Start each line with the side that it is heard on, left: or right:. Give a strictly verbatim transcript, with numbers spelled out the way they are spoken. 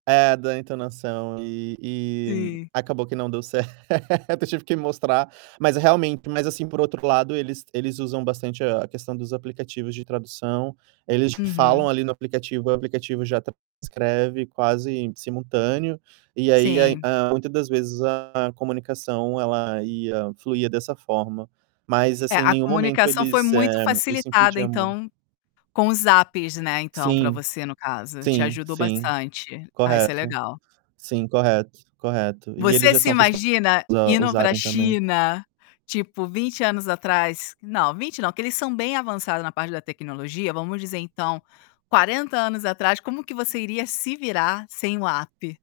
right: É, da entonação e e
left: Sim.
right: acabou que não deu certo, eu tive que mostrar, mas realmente mas assim, por outro lado, eles eles usam bastante a a questão dos aplicativos de tradução. Eles falam
left: Uhum.
right: ali no aplicativo, e o aplicativo já transcreve quase simultâneo, e aí,
left: Sim.
right: a muitas das vezes, a comunicação, ela ia fluía dessa forma. Mas,
left: É,
right: assim,
left: a
right: nenhum momento
left: comunicação foi
right: eles
left: muito
right: eh, isso
left: facilitada,
right: incutia muito.
left: então, com os apps, né, então, para
right: Sim,
left: você, no caso, te
right: sim,
left: ajudou
right: sim.
left: bastante. Ah, isso é
right: Correto,
left: legal.
right: sim, correto, correto. E eles
left: Você
right: já
left: se
right: são acostumados
left: imagina
right: a
left: indo para a
right: usarem também.
left: China, tipo, vinte anos atrás? Não, vinte não, porque eles são bem avançados na parte da tecnologia, vamos dizer então, quarenta anos atrás, como que você iria se virar sem o app?